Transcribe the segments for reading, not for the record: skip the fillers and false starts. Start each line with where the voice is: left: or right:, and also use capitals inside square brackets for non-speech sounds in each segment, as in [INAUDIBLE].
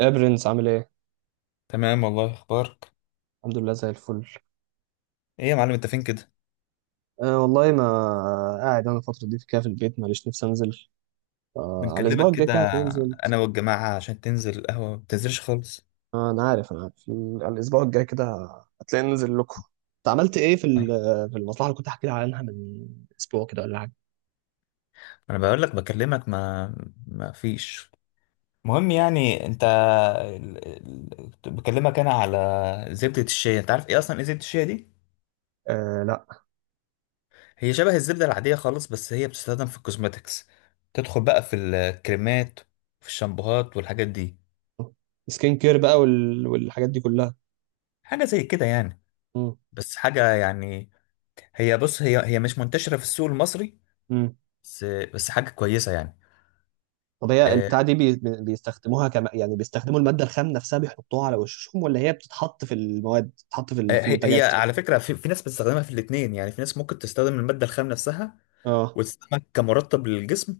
right: يا برنس عامل ايه؟
left: تمام والله اخبارك.
right: الحمد لله زي الفل.
left: ايه يا معلم، انت فين كده؟
right: أه والله ما... قاعد انا الفترة دي كده في البيت ماليش نفسي انزل. أه على الاسبوع
left: بنكلمك
right: الجاي
left: كده
right: كده هتلاقيني نزلت.
left: انا والجماعه عشان تنزل القهوه ما بتنزلش خالص.
right: أه انا عارف. على الاسبوع الجاي كده هتلاقيني ننزل لكم. انت عملت ايه في المصلحة اللي كنت احكي لك عنها من اسبوع كده ولا حاجة؟
left: انا بقول لك بكلمك، ما فيش. المهم يعني انت كنت بكلمك انا على زبده الشيا. انت عارف ايه اصلا ايه زبده الشيا دي؟
right: أه لا.
left: هي شبه الزبده العاديه خالص، بس هي بتستخدم في الكوزماتكس. تدخل بقى في الكريمات، في الشامبوهات والحاجات دي.
right: سكين كير بقى والحاجات دي كلها.
left: حاجه زي كده يعني.
right: مم.
left: بس حاجه يعني. هي، بص، هي مش منتشره في السوق المصري.
right: مم.
left: بس حاجة كويسة يعني.
right: طب هي
left: آه،
right: البتاع دي يعني بيستخدموا المادة الخام نفسها بيحطوها على وشهم ولا هي بتتحط في المواد في
left: هي
right: المنتجات؟
left: على فكرة في ناس بتستخدمها في الاتنين. يعني في ناس ممكن تستخدم المادة الخام نفسها
right: اه.
left: وتستخدمها كمرطب للجسم.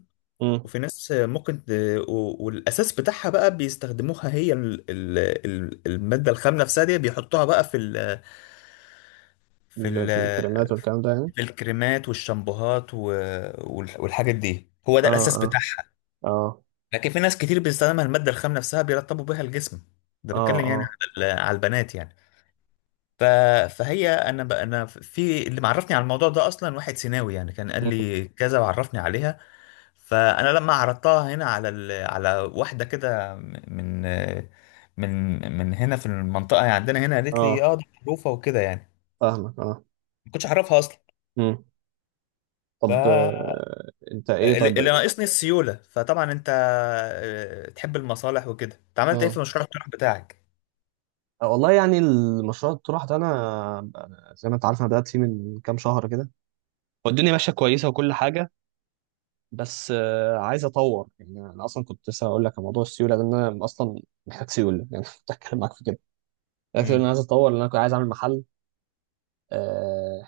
left: وفي ناس ممكن والأساس بتاعها بقى بيستخدموها، هي المادة الخام نفسها دي بيحطوها بقى في ال
right: في الكلمات والكلام ده يعني.
left: في الكريمات والشامبوهات والحاجات دي هو ده الأساس
right: اه
left: بتاعها.
right: اه
left: لكن في ناس كتير بيستخدمها المادة الخام نفسها بيرطبوا بيها الجسم. ده
right: اه اه
left: بتكلم يعني
right: اه.
left: على على البنات يعني. ف... فهي انا انا في اللي معرفني على الموضوع ده اصلا واحد سيناوي يعني، كان قال
right: مم.
left: لي كذا وعرفني عليها. فانا لما عرضتها هنا على على واحده كده من هنا في المنطقه يعني عندنا هنا، قالت لي
right: اه
left: اه دي معروفه وكده يعني.
right: فاهمك اه.
left: ما كنتش اعرفها اصلا.
right: مم.
left: ف
right: طب انت ايه،
left: اللي
right: طيب
left: اللي
right: بدأ.
left: ناقصني السيوله. فطبعا انت تحب المصالح وكده، انت عملت ايه
right: اه.
left: في مشروع الطرح بتاعك؟
right: والله يعني المشروع الطروحة ده انا، أنا زي ما انت عارف انا بدأت فيه من كام شهر كده، والدنيا ماشية كويسة وكل حاجة. بس عايز اطور، يعني انا اصلا كنت لسه هقول لك عن موضوع السيولة ده إن انا اصلا محتاج سيولة يعني [LAUGHS] كنت هتكلم معاك في كده. لكن انا
left: امم
right: عايز اطور لان انا كنت عايز اعمل محل. آه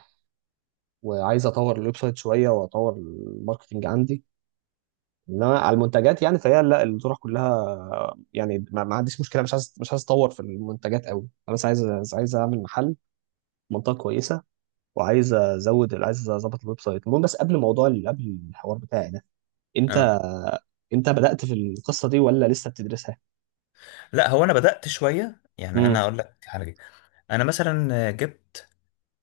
right: وعايز اطور الويب سايت شوية واطور الماركتنج عندي، انما على المنتجات يعني فهي لا الطرح كلها يعني ما عنديش مشكله، مش عايز اطور في المنتجات قوي. انا بس عايز اعمل محل، منطقه كويسه، وعايز ازود عايز اظبط الويب سايت. المهم بس قبل موضوع قبل الحوار بتاعي ده، انت
left: اه،
right: انت بدأت في القصه دي ولا لسه بتدرسها؟
left: لا هو انا بدات شويه يعني. انا
right: امم.
left: اقول لك على حاجه. انا مثلا جبت،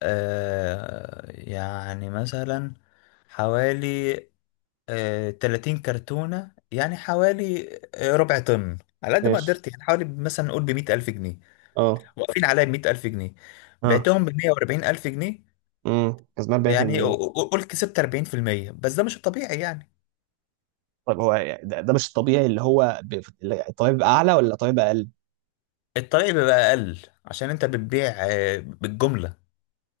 left: يعني مثلا حوالي، 30 كرتونة، يعني حوالي ربع طن على قد ما
right: ماشي.
left: قدرت. يعني حوالي مثلا نقول ب100000 جنيه.
right: اه.
left: واقفين عليا ب100000 جنيه.
right: اه.
left: بعتهم ب140000 جنيه.
right: امم، كسبان
left: يعني
right: 40%.
left: قول كسبت 40%، بس ده مش الطبيعي يعني.
right: طيب هو ده مش الطبيعي، اللي هو الطبيعي بقى اعلى ولا الطبيعي بقى اقل؟
left: الطبيعي بيبقى أقل عشان أنت بتبيع بالجملة.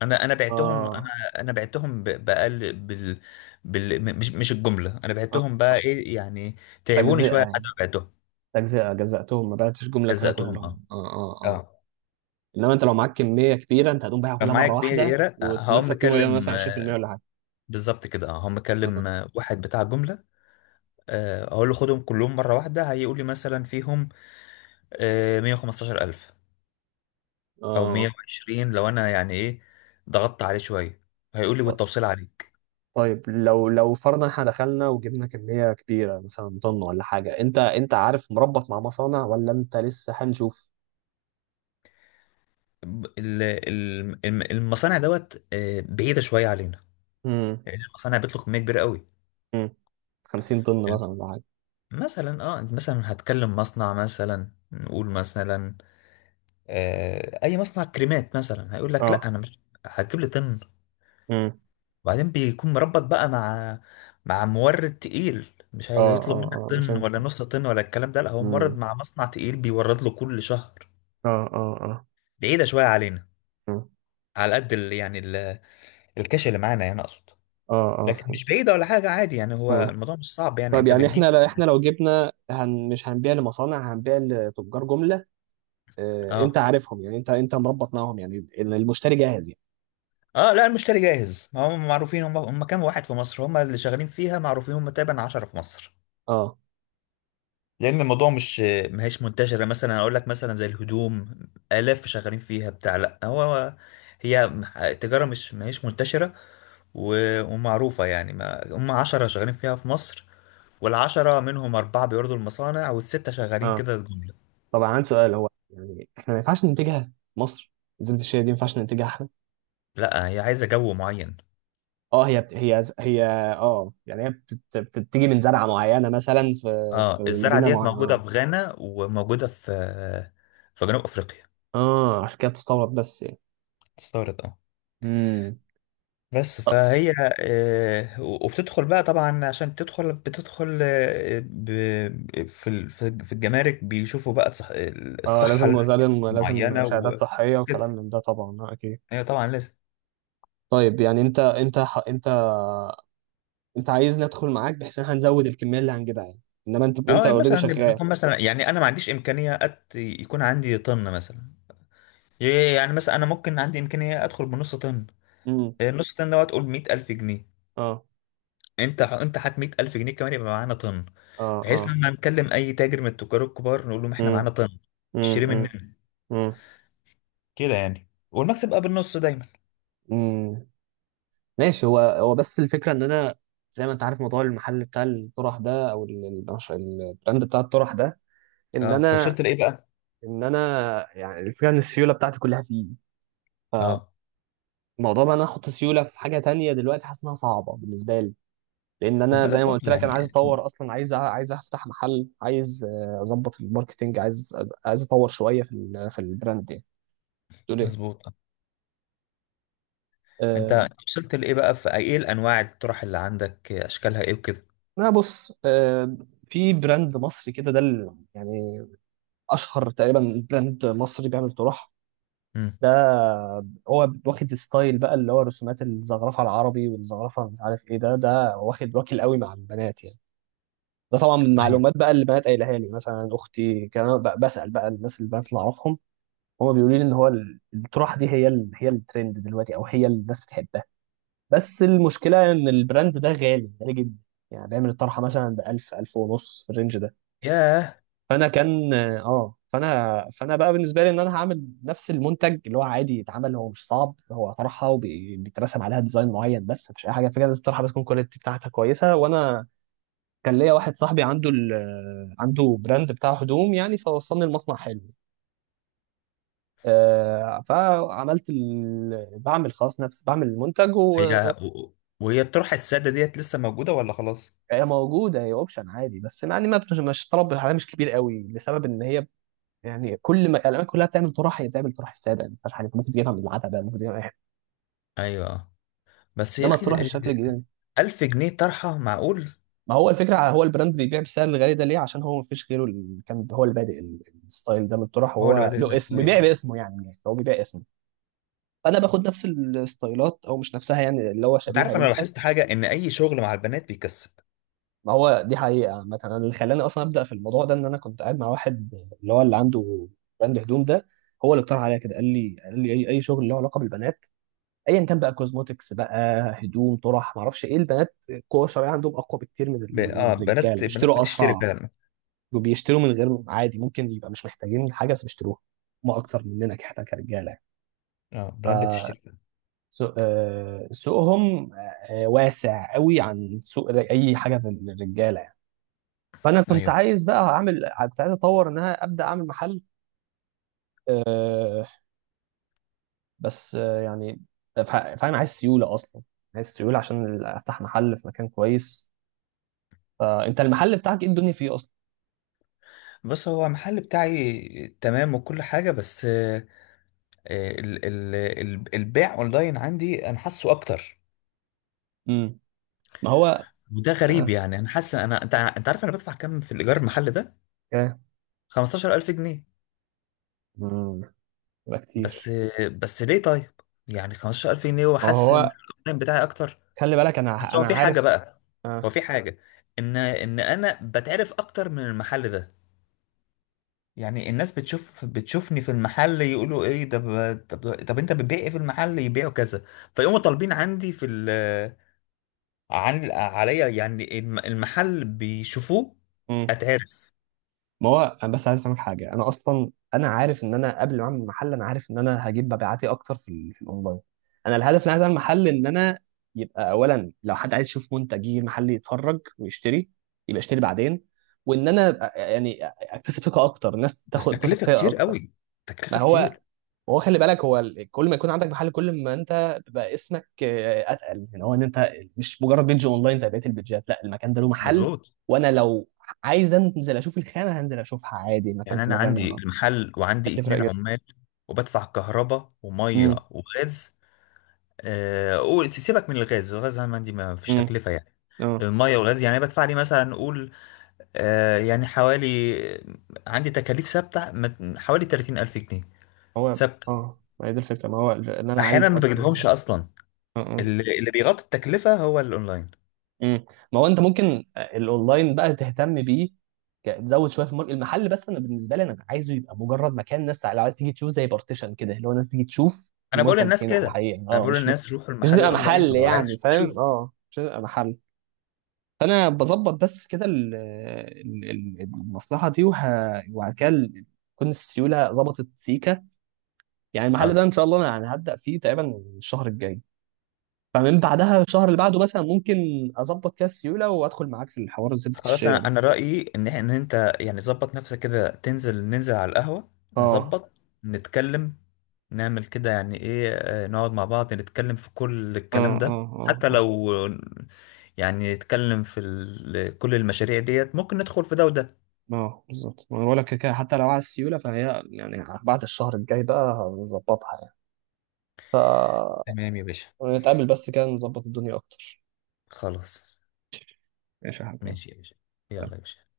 left: انا بعتهم.
right: اه.
left: انا بعتهم بأقل مش الجمله، انا
right: اه.
left: بعتهم بقى ايه يعني. تعبوني
right: تجزئه
left: شويه لحد
right: يعني،
left: ما بعتهم.
right: تجزئه، جزأتهم ما بعتش جمله كده
left: جزأتهم، اه
right: كلهم. اه اه اه.
left: اه.
right: انما انت لو معاك كميه كبيره انت هتقوم بايعها
left: كان
right: كلها
left: معايا
right: مره واحده
left: كبيره هقوم
right: وتكسب فيهم
left: مكلم،
right: مثلا 20% ولا حاجه.
left: بالظبط كده. اه هقوم
right: آه.
left: مكلم واحد بتاع جمله. اقول له خدهم كلهم مره واحده، هيقول لي مثلا فيهم 115000 او
right: اه.
left: 120. لو انا يعني ايه ضغطت عليه شويه هيقول لي والتوصيل عليك.
right: طيب لو فرضا احنا دخلنا وجبنا كميه كبيره مثلا طن ولا حاجه، انت عارف مربط مع مصانع ولا انت لسه هنشوف؟
left: ب- ال- المصانع دوت بعيده شويه علينا
right: امم
left: لأن المصانع بيطلق كمية كبيرة قوي.
right: امم 50 طن
left: الم-
right: مثلا ولا حاجه.
left: مثلا اه انت مثلا هتكلم مصنع، مثلا نقول مثلا اي مصنع كريمات، مثلا هيقول لك لا
right: اه.
left: انا مش هتجيب لي طن.
right: امم
left: وبعدين بيكون مربط بقى مع مورد تقيل. مش
right: اه
left: هيطلب
right: اه
left: منك
right: اه مش
left: طن
right: انت.
left: ولا نص طن ولا الكلام ده، لا هو مورد
right: امم.
left: مع مصنع تقيل بيورد له كل شهر.
right: اه اه اه.
left: بعيدة شوية علينا
right: مم.
left: على قد ال يعني ال الكاش اللي معانا، يعني اقصد.
right: اه اه
left: لكن مش
right: فهمت.
left: بعيدة ولا حاجة، عادي يعني هو
right: مم.
left: الموضوع مش صعب يعني
right: طيب
left: انت
right: يعني
left: بتجيب.
right: احنا لو جبنا مش هنبيع لمصانع، هنبيع لتجار جمله. انت
left: اه
right: عارفهم، يعني انت مربط معاهم، يعني المشتري جاهز يعني؟
left: اه، لا المشتري جاهز، هم معروفين. هم كام واحد في مصر هم اللي شغالين فيها، معروفين، هم تقريبا 10 في مصر.
right: اه.
left: لان الموضوع مش، ما هيش منتشره. مثلا اقول لك مثلا زي الهدوم، الاف شغالين فيها بتاع، لا هو هي تجاره مش، ما هيش منتشره ومعروفه يعني. ما هم 10 شغالين فيها في مصر، والعشرة منهم أربعة بيوردوا المصانع والستة شغالين
right: اه.
left: كده الجملة.
right: طبعا عندي سؤال، هو يعني احنا ما ينفعش ننتجها مصر؟ زبدة الشيا دي ما ينفعش ننتجها احنا؟
left: لا هي عايزة جو معين.
right: اه هي. اه يعني هي بتتيجي من زرعة معينة مثلا في
left: اه الزرعة
right: مدينة
left: ديت موجودة
right: معينة.
left: في غانا وموجودة في جنوب أفريقيا.
right: اه عشان كده بتستورد بس يعني.
left: استغرب اه.
right: امم.
left: بس
right: اه
left: فهي وبتدخل بقى طبعا. عشان تدخل بتدخل في في الجمارك بيشوفوا بقى الصحة
right: لازم
left: معينة
right: شهادات صحية وكلام
left: وكده.
right: من ده طبعا، اكيد.
left: هي طبعا لازم.
right: طيب يعني انت انت ح- انت انت عايزني ادخل معاك بحيث ان احنا هنزود الكمية اللي هنجيبها يعني، انما انت
left: اه يعني
right: اوريدي
left: مثلا
right: شغال.
left: نكون مثلا. يعني انا ما عنديش امكانية يكون عندي طن مثلا. يعني مثلا انا ممكن عندي امكانية ادخل بنص طن. النص طن ده تقول 100000 جنيه.
right: اه
left: انت هات 100000 جنيه كمان يبقى معانا طن،
right: اه اه.
left: بحيث لما نكلم اي تاجر من التجار الكبار نقول لهم احنا
right: امم
left: معانا طن اشتري
right: امم
left: مننا.
right: امم
left: كده يعني والمكسب بقى بالنص دايما.
right: امم ماشي. هو بس الفكره ان انا، زي ما انت عارف موضوع المحل بتاع الطرح ده، او البراند بتاع الطرح ده، ان
left: اه انت
right: انا
left: وصلت لايه بقى؟
right: ان انا يعني الفكره ان السيوله بتاعتي كلها فيه.
left: اه
right: فموضوع بقى ان انا احط سيوله في حاجه تانية دلوقتي حاسس انها صعبه بالنسبه لي، لان
left: خد
right: انا زي
left: بالك
right: ما
left: برضه
right: قلت لك انا عايز
left: يعني.
right: اطور اصلا، عايز عايز افتح محل، عايز اظبط الماركتينج، عايز اطور شويه في البراند يعني. تقول ايه؟
left: مظبوط. آه. انت
right: آه،
left: أنت وصلت لايه بقى، في ايه الانواع الطرح اللي عندك، اشكالها ايه وكده؟
right: لا بص، في براند مصري كده، ده يعني اشهر تقريبا براند مصري بيعمل طرح.
left: امم.
right: ده هو واخد ستايل بقى، اللي هو رسومات الزخرفه العربي والزخرفه مش عارف ايه، ده واخد واكل قوي مع البنات يعني. ده طبعا من
left: مم.
right: معلومات بقى اللي البنات قايلها لي، مثلا اختي، كان أنا بسال بقى الناس البنات اللي اعرفهم، هما بيقولوا لي ان هو الطرح دي هي هي الترند دلوقتي، او هي اللي الناس بتحبها. بس المشكله ان البراند ده غالي غالي جدا، يعني بيعمل الطرحه مثلا ب 1000، 1000 ونص في الرينج ده.
left: ياه.
right: فانا كان اه فانا فانا بقى بالنسبه لي ان انا هعمل نفس المنتج اللي هو عادي يتعمل، هو مش صعب، هو طرحه وبيترسم عليها ديزاين معين، بس مفيش اي حاجه، فكره لازم الطرحه بتكون كواليتي بتاعتها كويسه. وانا كان ليا واحد صاحبي عنده براند بتاع هدوم يعني، فوصلني المصنع حلو. بعمل خلاص نفس، بعمل المنتج. وهي
left: هي و- وهي الطرحه الساده ديت لسه موجوده ولا خلاص؟
right: موجوده، هي اوبشن عادي، بس يعني ما بتش- مش طلب عليها مش كبير قوي، لسبب ان هي يعني كل ما الالوان كلها بتعمل طرح، هي بتعمل طرح الساده، يعني ما فيهاش حاجه، أنت ممكن تجيبها من العتبه، ممكن تجيبها من اي حته.
left: ايوه. آه. بس يا
right: انما
left: اخي،
right: الطرح الشكل الجديد،
left: 1000 جنيه طرحة معقول؟
right: ما هو الفكره هو البراند بيبيع بالسعر الغالي ده ليه؟ عشان هو ما فيش غيره، اللي كان هو اللي بادئ الستايل ده من الطرح،
left: هو اللي
right: وهو
left: بدأ
right: له اسم
left: الستايل.
right: بيبيع باسمه، يعني هو بيبيع اسمه. فانا باخد نفس الستايلات او مش نفسها يعني، اللي هو
left: انت
right: شبيهه
left: عارف انا
right: ليها.
left: لاحظت حاجه، ان اي شغل مع البنات بيكسب.
right: ما هو دي حقيقه، مثلا اللي خلاني اصلا ابدا في الموضوع ده ان انا كنت قاعد مع واحد، اللي هو اللي عنده براند هدوم ده، هو اللي اقترح عليا كده، قال لي اي شغل له علاقه بالبنات، ايا كان بقى، كوزموتكس بقى، هدوم، طرح، ما اعرفش ايه، البنات القوه الشرعيه عندهم اقوى بكتير من
left: اه
right: الرجاله،
left: بنات، بنات
right: بيشتروا
left: بتشتري
right: اسرع،
left: فعلا.
right: وبيشتروا من غير، عادي ممكن يبقى مش محتاجين حاجه بس بيشتروها، ما اكتر مننا، احنا كرجاله يعني.
left: اه بنات بتشتري فعلا.
right: سوقهم واسع قوي عن سوق اي حاجه في الرجاله يعني. فانا كنت
left: ايوه.
right: عايز بقى اعمل، كنت عايز اطور ان انا ابدا اعمل محل. آه، بس يعني، فاهم، عايز سيوله اصلا، عايز سيوله عشان افتح محل في مكان كويس. انت المحل بتاعك ايه الدنيا فيه اصلا؟
left: بص هو المحل بتاعي تمام وكل حاجة، بس ال ال ال البيع اونلاين عندي انا حاسه اكتر.
right: امم. ما هو
left: وده غريب
right: اه
left: يعني. انا حاسس انا، انت عارف انا بدفع كام في الايجار المحل ده؟
right: آه،
left: 15000 جنيه.
right: مم. يبقى
left: بس
right: كتير.
left: بس ليه طيب؟ يعني 15000 جنيه
right: ما
left: وحاسس ان
right: هو
left: الاونلاين بتاعي اكتر.
right: خلي بالك،
left: بس هو
right: انا
left: في حاجة
right: عارف.
left: بقى. هو
right: اه.
left: في حاجة، ان ان انا بتعرف اكتر من المحل ده. يعني الناس بتشوفني في المحل يقولوا ايه ده. طب انت بتبيع ايه في المحل، يبيعوا كذا. فيقوموا طالبين عندي في ال، عن عليا يعني المحل بيشوفوه.
right: امم.
left: اتعرف.
right: ما هو انا بس عايز افهمك حاجه، انا اصلا انا عارف ان انا قبل ما اعمل محل انا عارف ان انا هجيب مبيعاتي اكتر في الاونلاين. انا الهدف اللي عايز اعمل محل ان انا يبقى اولا، لو حد عايز يشوف منتج يجي المحل يتفرج ويشتري، يبقى يشتري بعدين، وان انا يعني اكتسب ثقه اكتر، الناس
left: بس
right: تاخد تثق
left: تكلفة
right: فيا
left: كتير
right: اكتر.
left: قوي.
right: ما
left: تكلفة كتير.
right: هو خلي بالك، هو كل ما يكون عندك محل كل ما انت بيبقى اسمك اتقل، يعني هو ان انت مش مجرد بيج اونلاين زي بقيه البيجات، لا المكان ده له محل.
left: مظبوط.
right: وانا لو عايز انزل اشوف الخامه هنزل اشوفها عادي، مكان
left: يعني
right: في
left: انا
right: مكان،
left: عندي المحل وعندي
right: هتفرق
left: اتنين
right: جدا.
left: عمال، وبدفع كهرباء
right: امم.
left: وميه وغاز. قول سيبك من الغاز. الغاز عندي ما فيش
right: امم.
left: تكلفة يعني.
right: اه.
left: الميه والغاز يعني بدفع لي مثلا قول، يعني حوالي، عندي تكاليف ثابتة حوالي 30000 جنيه
right: هو
left: ثابتة.
right: اه ما هي دي الفكره، ما هو ان انا
left: أحيانا
right: عايز
left: ما
right: اصلا.
left: بجيبهمش أصلا.
right: اه. اه.
left: اللي بيغطي التكلفة هو الأونلاين.
right: مم. ما هو انت ممكن الاونلاين بقى تهتم بيه، تزود شويه في الماركت، المحل بس انا بالنسبه لي انا عايزه يبقى مجرد مكان، ناس لو عايز تيجي تشوف، زي بارتيشن كده، اللي هو الناس تيجي تشوف
left: أنا بقول
right: المنتج
left: للناس
right: هنا على
left: كده.
right: الحقيقه،
left: أنا
right: اه
left: بقول
right: مش
left: للناس روحوا
right: مش
left: المحل،
right: بيبقى
left: الأونلاين
right: محل
left: هو عايز
right: يعني،
left: يشوف
right: فاهم؟
left: شوف.
right: اه مش بيبقى محل. فانا بظبط بس كده المصلحه دي وبعد كده تكون السيوله ظبطت سيكا. يعني المحل ده
left: آه.
right: ان شاء الله انا يعني هبدا فيه تقريبا الشهر الجاي. فمن بعدها الشهر اللي بعده مثلا ممكن اظبط كده السيوله وادخل معاك في الحوار زبده
left: خلاص انا
right: الشيا ده.
left: انا رايي ان ان انت يعني ظبط نفسك كده تنزل، ننزل على القهوه
right: اه
left: نظبط، نتكلم، نعمل كده يعني ايه، نقعد مع بعض نتكلم في كل الكلام
right: اه اه
left: ده.
right: اه
left: حتى
right: اه
left: لو يعني نتكلم في كل المشاريع ديت، ممكن ندخل في ده وده.
right: اه. بالظبط ما أنا بقول لك، كده كده، حتى لو على السيوله فهي يعني، بعد الشهر الجاي بقى هنظبطها يعني. ف،
left: تمام يا باشا.
right: نتقابل بس كده نظبط الدنيا اكتر.
left: خلاص.
right: ماشي يا حبيبي.
left: ماشي يا باشا. يلا يا باشا.